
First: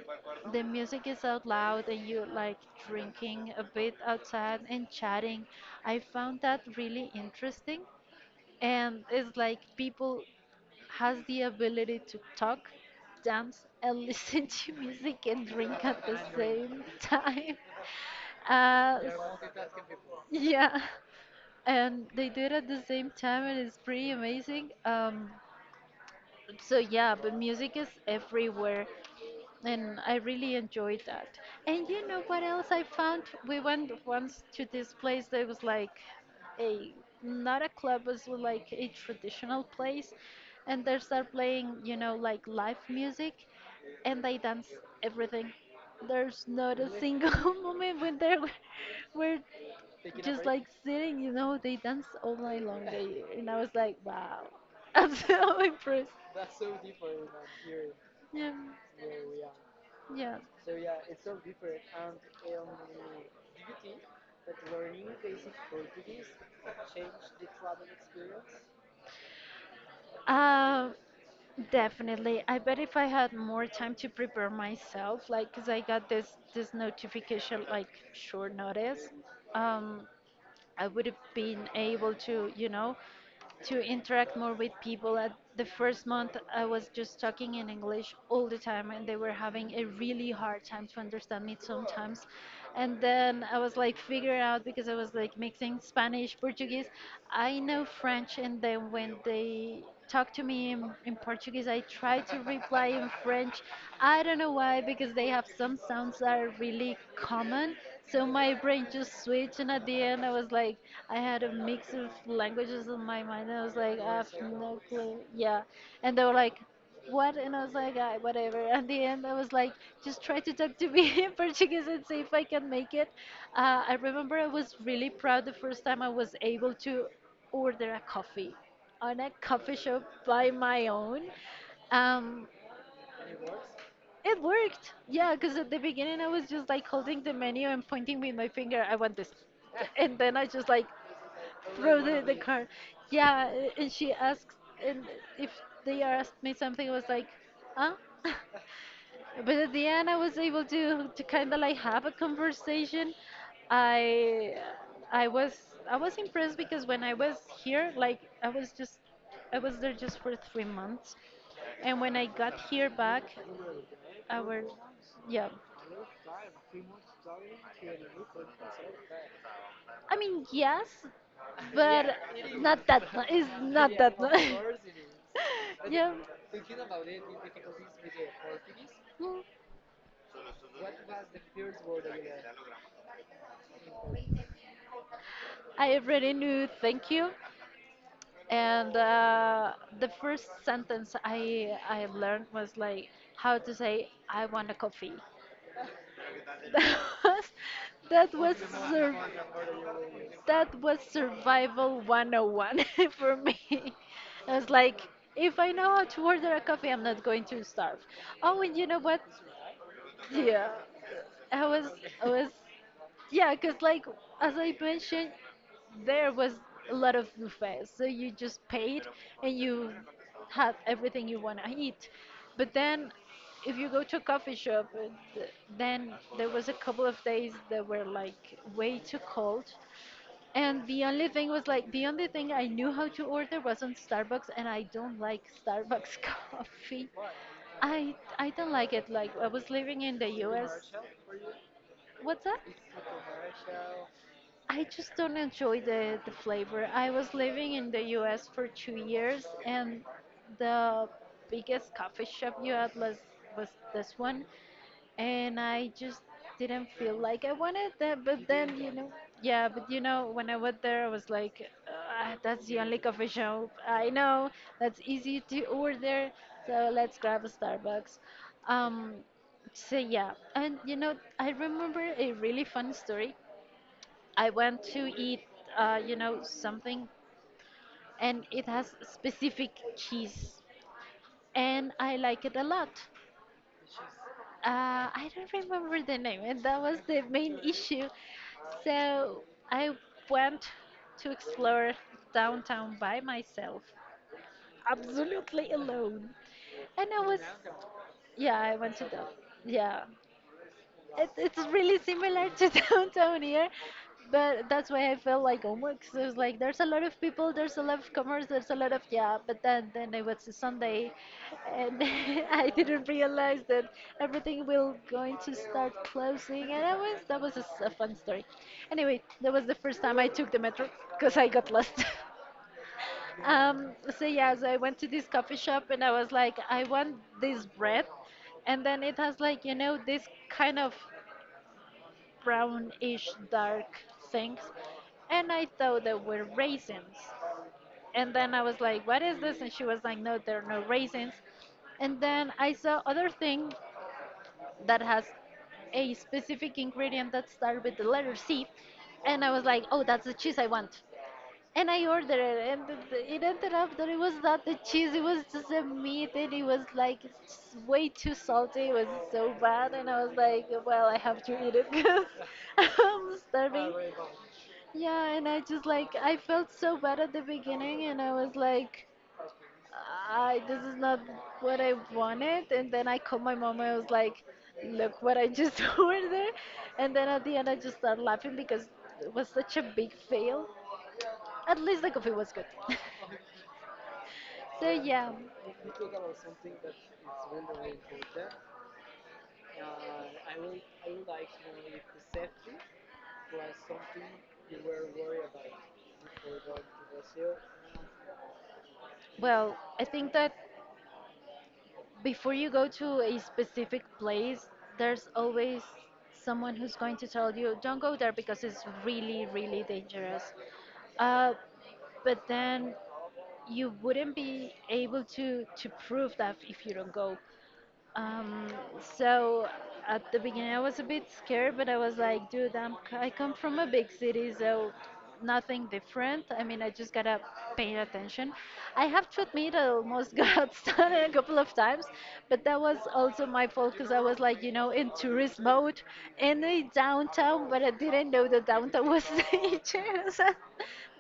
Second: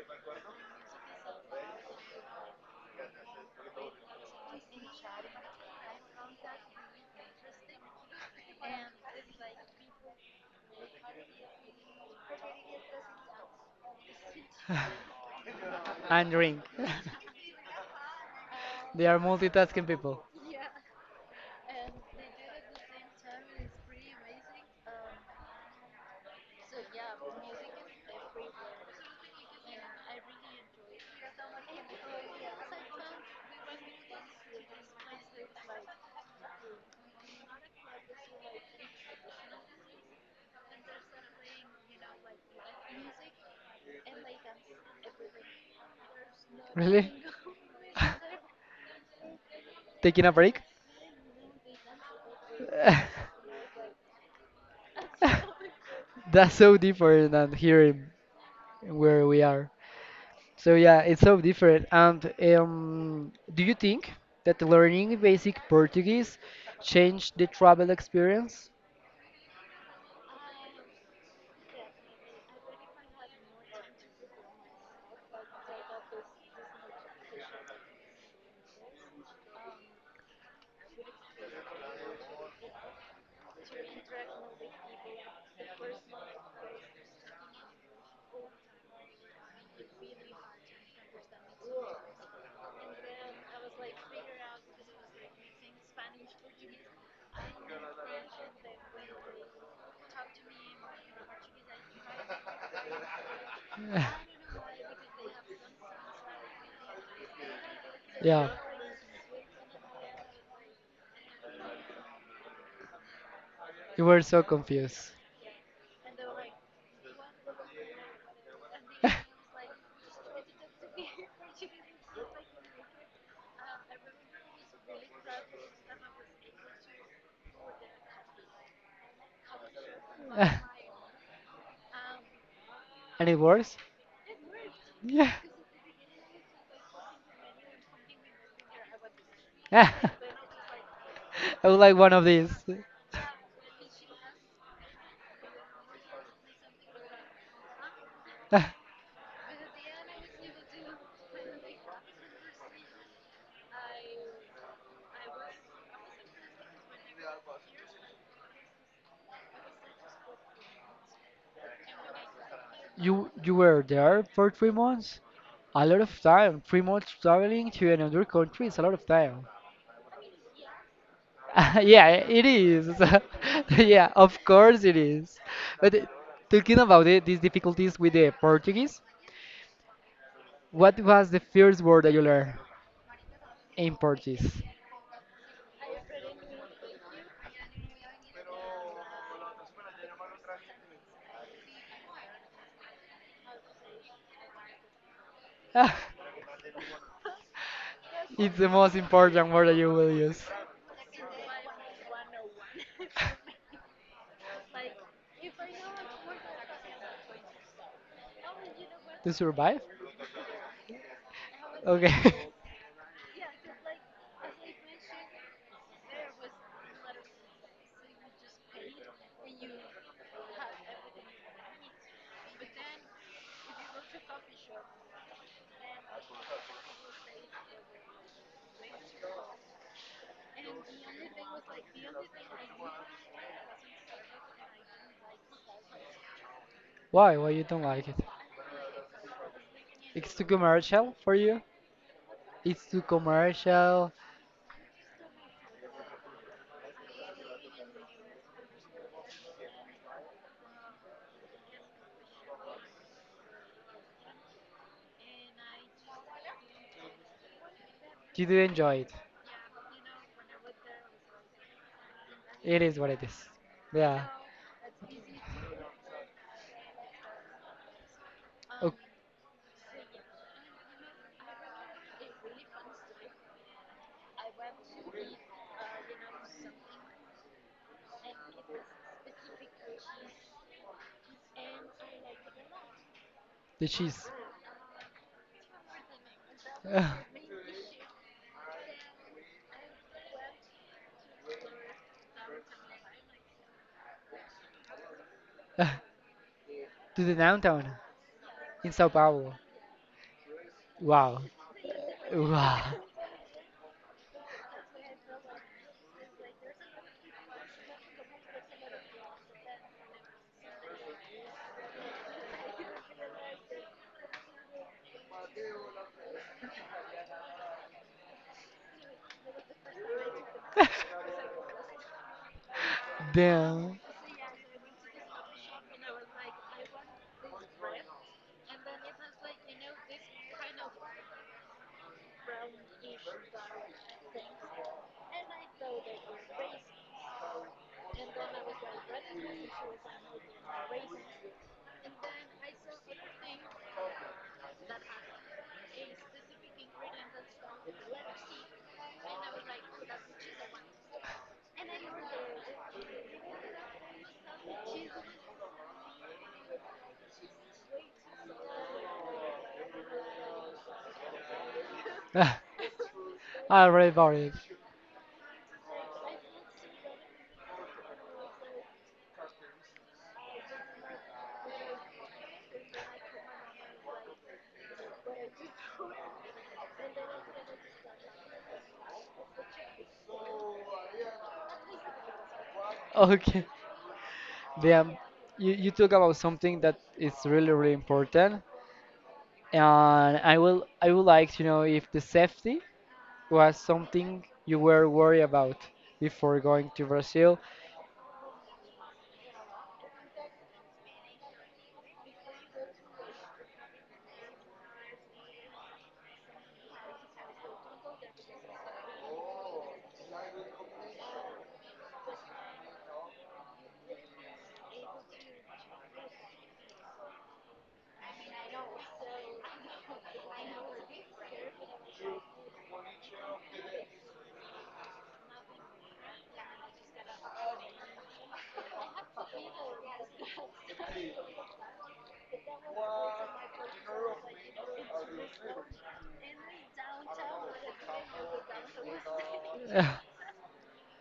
[SPEAKER 2] the music is out loud, and you like drinking a bit outside and chatting. I found that really interesting, and it's like people has the ability to talk, dance, and listen to music and drink at the
[SPEAKER 1] And drink.
[SPEAKER 2] same time. Uh,
[SPEAKER 1] They are multitasking people.
[SPEAKER 2] yeah, and they do it at the same time, and it's pretty amazing. So yeah, but music is everywhere, and I really enjoyed that. And you know what else I found? We went once to this place that was like a not a club, it was like a traditional place, and they start playing, you know, like live music, and they dance everything. There's not a
[SPEAKER 1] Really?
[SPEAKER 2] single moment when they were, were
[SPEAKER 1] Taking a
[SPEAKER 2] just
[SPEAKER 1] break?
[SPEAKER 2] like sitting, you know, they dance all night long. They and I was like, wow, I'm so impressed.
[SPEAKER 1] That's so different than here in
[SPEAKER 2] Yeah,
[SPEAKER 1] where we are.
[SPEAKER 2] yeah.
[SPEAKER 1] So yeah, it's so different. And do you think that learning basic Portuguese changed the travel experience?
[SPEAKER 2] Uh, Definitely. I bet if I had more time to prepare myself, like, 'cause I got this notification like short notice, um, I would have been able to, you know to interact more with people. At the first month, I was just talking in English all the time, and they were having a really hard time to understand me sometimes. And then I was like figuring out because I was like mixing Spanish, Portuguese. I know French, and then when they talk to me in Portuguese, I try to reply in French. I don't know why because they have some sounds that are really common so
[SPEAKER 1] Yeah,
[SPEAKER 2] my brain just switched, and at the end, I was like, I had a mix of languages in my mind. I was like,
[SPEAKER 1] you
[SPEAKER 2] I
[SPEAKER 1] were
[SPEAKER 2] have
[SPEAKER 1] so
[SPEAKER 2] no
[SPEAKER 1] confused.
[SPEAKER 2] clue. Yeah, and they were like, what? And I was like, ah, whatever. At the end, I was like, just try to talk to me in Portuguese and see if I can make it. I remember I was really proud the first time I was able to order a coffee on a coffee shop by my own. Um,
[SPEAKER 1] Any words?
[SPEAKER 2] it worked.
[SPEAKER 1] Yeah.
[SPEAKER 2] Yeah, because at the beginning I was just like holding the menu and pointing with my finger, I want this.
[SPEAKER 1] I
[SPEAKER 2] And then I just like
[SPEAKER 1] would like
[SPEAKER 2] throw
[SPEAKER 1] one
[SPEAKER 2] the,
[SPEAKER 1] of
[SPEAKER 2] the
[SPEAKER 1] these.
[SPEAKER 2] card. Yeah, and she asks, and if they asked me something, I was like, huh? But at the end, I was able to kind of like have a conversation. I I was I was impressed because when I was here, like I was just I was there just for 3 months, and when I got here back.
[SPEAKER 1] You were there for
[SPEAKER 2] Our,
[SPEAKER 1] 3 months?
[SPEAKER 2] yeah.
[SPEAKER 1] A lot of time. 3 months traveling to another country is a lot of time.
[SPEAKER 2] I mean, yes, but
[SPEAKER 1] Yeah, it
[SPEAKER 2] not
[SPEAKER 1] is.
[SPEAKER 2] that. Much. It's not
[SPEAKER 1] Yeah,
[SPEAKER 2] that.
[SPEAKER 1] of
[SPEAKER 2] Much.
[SPEAKER 1] course it is. But
[SPEAKER 2] Yeah.
[SPEAKER 1] talking about it, these difficulties with the Portuguese,
[SPEAKER 2] Mm,
[SPEAKER 1] what was the first word that you learned in Portuguese?
[SPEAKER 2] I already knew. Thank you. And the first sentence I learned was like how to say I want a coffee. That was
[SPEAKER 1] It's the
[SPEAKER 2] that was
[SPEAKER 1] most
[SPEAKER 2] uh,
[SPEAKER 1] important word that you will use.
[SPEAKER 2] that was survival 101 for me. I was like, if I know how to order a coffee, I'm not going to starve. Oh, and you know what?
[SPEAKER 1] To survive?
[SPEAKER 2] Yeah, I was,
[SPEAKER 1] Okay.
[SPEAKER 2] I was, yeah, because like as I mentioned, there was a lot of buffets, so you just paid and you had everything you want to eat. But then, if you go to a coffee shop, th- then there was a couple of days that were like way too cold and the only thing I knew how to order was on Starbucks, and I don't like Starbucks coffee.
[SPEAKER 1] Why? Why you don't like it?
[SPEAKER 2] I don't like it. Like I was living in the
[SPEAKER 1] It's too
[SPEAKER 2] U.S.
[SPEAKER 1] commercial for you?
[SPEAKER 2] What's that?
[SPEAKER 1] It's too commercial.
[SPEAKER 2] I just don't enjoy the flavor. I was living in the U.S. for 2 years, and the biggest coffee shop you had was this one, and I just didn't feel like I wanted that.
[SPEAKER 1] You
[SPEAKER 2] But
[SPEAKER 1] do
[SPEAKER 2] then, you
[SPEAKER 1] enjoy
[SPEAKER 2] know,
[SPEAKER 1] it.
[SPEAKER 2] yeah, but you know, when I went there, I was like, "Ah, that's the
[SPEAKER 1] It
[SPEAKER 2] only
[SPEAKER 1] is what it
[SPEAKER 2] coffee
[SPEAKER 1] is.
[SPEAKER 2] shop I
[SPEAKER 1] Yeah.
[SPEAKER 2] know that's easy to order. So let's grab a Starbucks.
[SPEAKER 1] Oh,
[SPEAKER 2] Um, so yeah, and you know, I remember a really fun story. I went to eat, you know, something, and it has specific cheese, and I like it a lot.
[SPEAKER 1] the cheese.
[SPEAKER 2] I don't remember the name, and that was
[SPEAKER 1] to
[SPEAKER 2] the main issue. So I went to explore downtown by myself, absolutely alone. And I
[SPEAKER 1] the
[SPEAKER 2] was,
[SPEAKER 1] downtown
[SPEAKER 2] yeah, I
[SPEAKER 1] in
[SPEAKER 2] went to,
[SPEAKER 1] Sao
[SPEAKER 2] the,
[SPEAKER 1] Paulo.
[SPEAKER 2] yeah, it,
[SPEAKER 1] Wow.
[SPEAKER 2] it's really similar to
[SPEAKER 1] Wow.
[SPEAKER 2] downtown here, but that's why I felt like homework. Cause it was like there's a lot of people, there's a lot of commerce, there's a lot of yeah. But then it was a Sunday, and I didn't realize that everything will going to start closing. And that was a, s- a fun story. Anyway, that was the first time I took the metro because I got lost. Um,
[SPEAKER 1] Damn.
[SPEAKER 2] so yeah, so I went to this coffee shop and I was like, I want this bread, and then it has like you know this kind of brownish dark things. And I thought they were raisins. And then I was like, what is this? And she was like, no, there are no raisins. And then I saw other thing that has a specific ingredient that started with the letter C. And I was like, oh, that's the cheese I want and I ordered it, and it ended up that it was not the cheese, it was just the meat, and it was like way too salty. It was so bad, and I was like, well, I have to eat it because
[SPEAKER 1] I
[SPEAKER 2] I'm starving.
[SPEAKER 1] already bought it.
[SPEAKER 2] Yeah, and I just like I felt so bad at the beginning, and I was like, I this is not what I wanted. And then I called my mom, and I was like, look what I just ordered. And then at the end, I just started laughing because it was such a big fail. At least the coffee was good.
[SPEAKER 1] Okay.
[SPEAKER 2] So
[SPEAKER 1] Damn.
[SPEAKER 2] yeah,
[SPEAKER 1] You talk about something that is really, really important. And I will, I would like to know if the safety was something you were worried about before going to Brazil.
[SPEAKER 2] well, I think that before you go to a specific place, there's always someone who's going to tell you, "Don't go there because it's really, really dangerous." Uh, but then you wouldn't be able to prove that if you don't go. Um, so at the beginning, I was a bit scared, but I was like, dude, I come from a big city, so nothing different. I mean, I just gotta pay attention. I have to admit, I almost got stung a couple of times, but that was also my fault because I was like, you know, in tourist mode in the downtown, but I didn't know the downtown was dangerous at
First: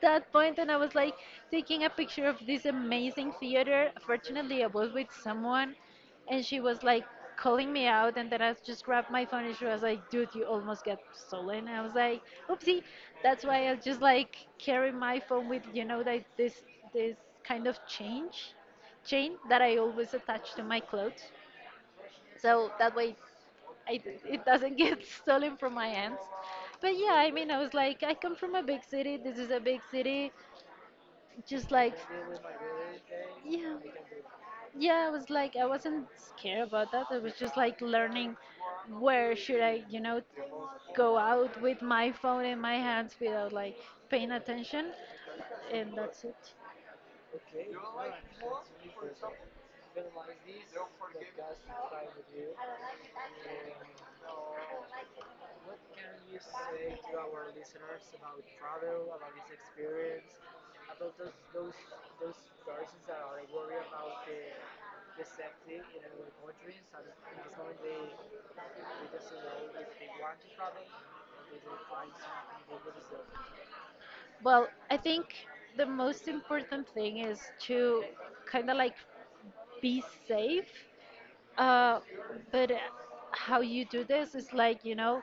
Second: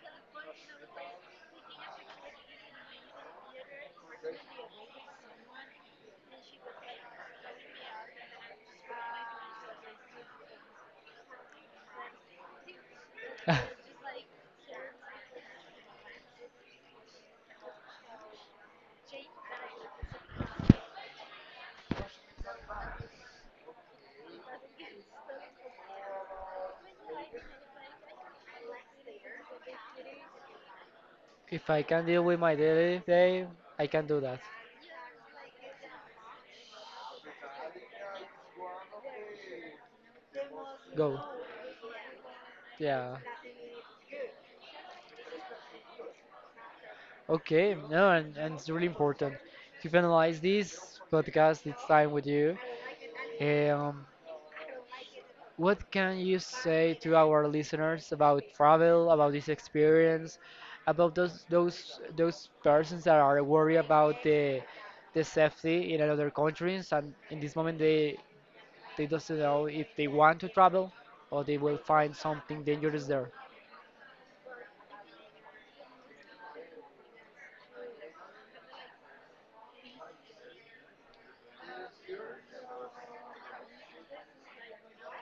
[SPEAKER 2] that point, and I was like taking a picture of this amazing theater. Fortunately, I was with someone and she was like calling me out and then I just grabbed my phone and she was like, dude, you almost got stolen. I was like, oopsie. That's why I just like carry my phone with, you know, like this kind of change chain that I always attach to my clothes. So that way I, it doesn't get stolen from my hands. But yeah, I mean, I was like, I come from a big city. This is a big city.
[SPEAKER 1] If
[SPEAKER 2] Just
[SPEAKER 1] I
[SPEAKER 2] like,
[SPEAKER 1] can deal with my daily day,
[SPEAKER 2] yeah
[SPEAKER 1] I can do that.
[SPEAKER 2] yeah, I was like, I wasn't scared about that. I was just like learning where should I, you know, go
[SPEAKER 1] Go.
[SPEAKER 2] out with my phone in my hands
[SPEAKER 1] Yeah.
[SPEAKER 2] without like paying attention, and that's it.
[SPEAKER 1] Okay. No, and it's really important to finalize this podcast. It's time with you. Um, What can you say to our listeners about travel, about this experience, about those persons that are worried about the safety in another countries, and in this moment they doesn't know if they want to travel or they will find something dangerous there.
[SPEAKER 2] Well, I think the most important thing is to kind of like be safe. Uh, but how you do this is like, you know,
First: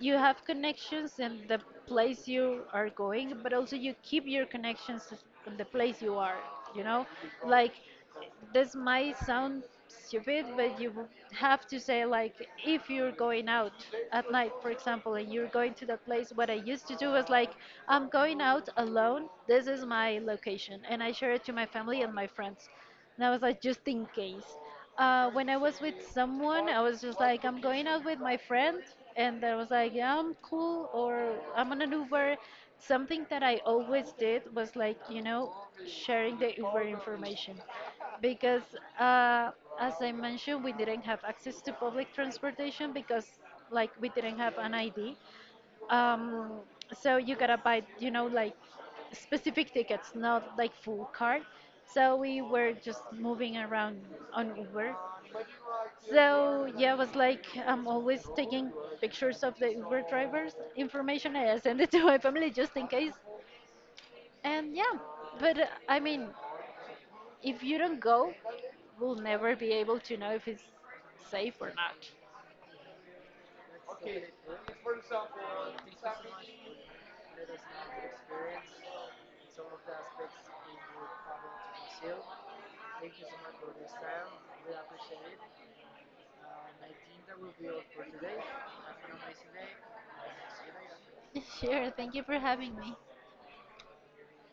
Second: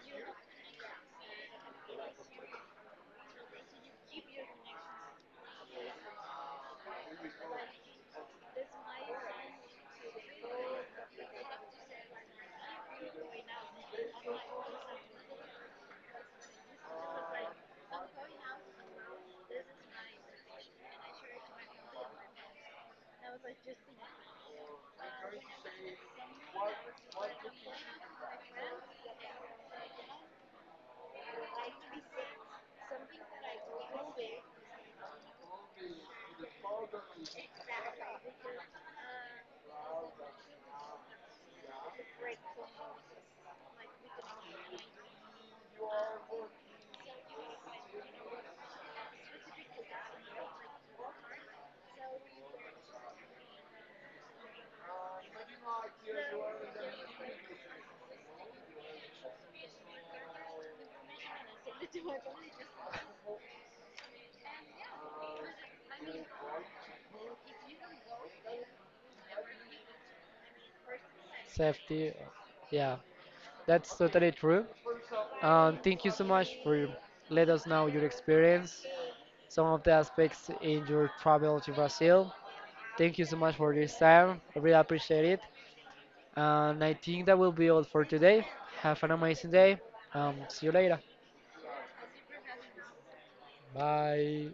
[SPEAKER 2] you have connections in the place you are going, but also you keep your connections in the place you are, you know? Like, this might sound stupid, but have to say, like, if you're going out at night, for example, and you're going to the place, what I used to do was like, I'm going out alone, this is my location, and I share it to my family and my friends. And I was like, just in case. When I was with someone, I was just like, I'm going out with my friend, and I was like, yeah, I'm cool, or I'm on an Uber. Something that I always did was like, you know, sharing the Uber information, because uh, as I mentioned, we didn't have access to public transportation because, like, we didn't have an ID. Um, so you gotta buy, you know, like specific tickets, not like full card. So we were just moving around on Uber. So yeah, I was like I'm always taking pictures of the Uber drivers' information. I send it to my family just in case. And yeah, but I mean, if you don't go, we'll never be able to know if it's safe or not.
[SPEAKER 1] Safety, yeah, that's totally true. Thank you so much for let us know your experience, some of the aspects in your travel to Brazil. Thank you so much for this time. I really appreciate it. And I think that will be all for today. Have an amazing day. See you later.
[SPEAKER 2] Sure, thank you for having me.
[SPEAKER 1] Bye.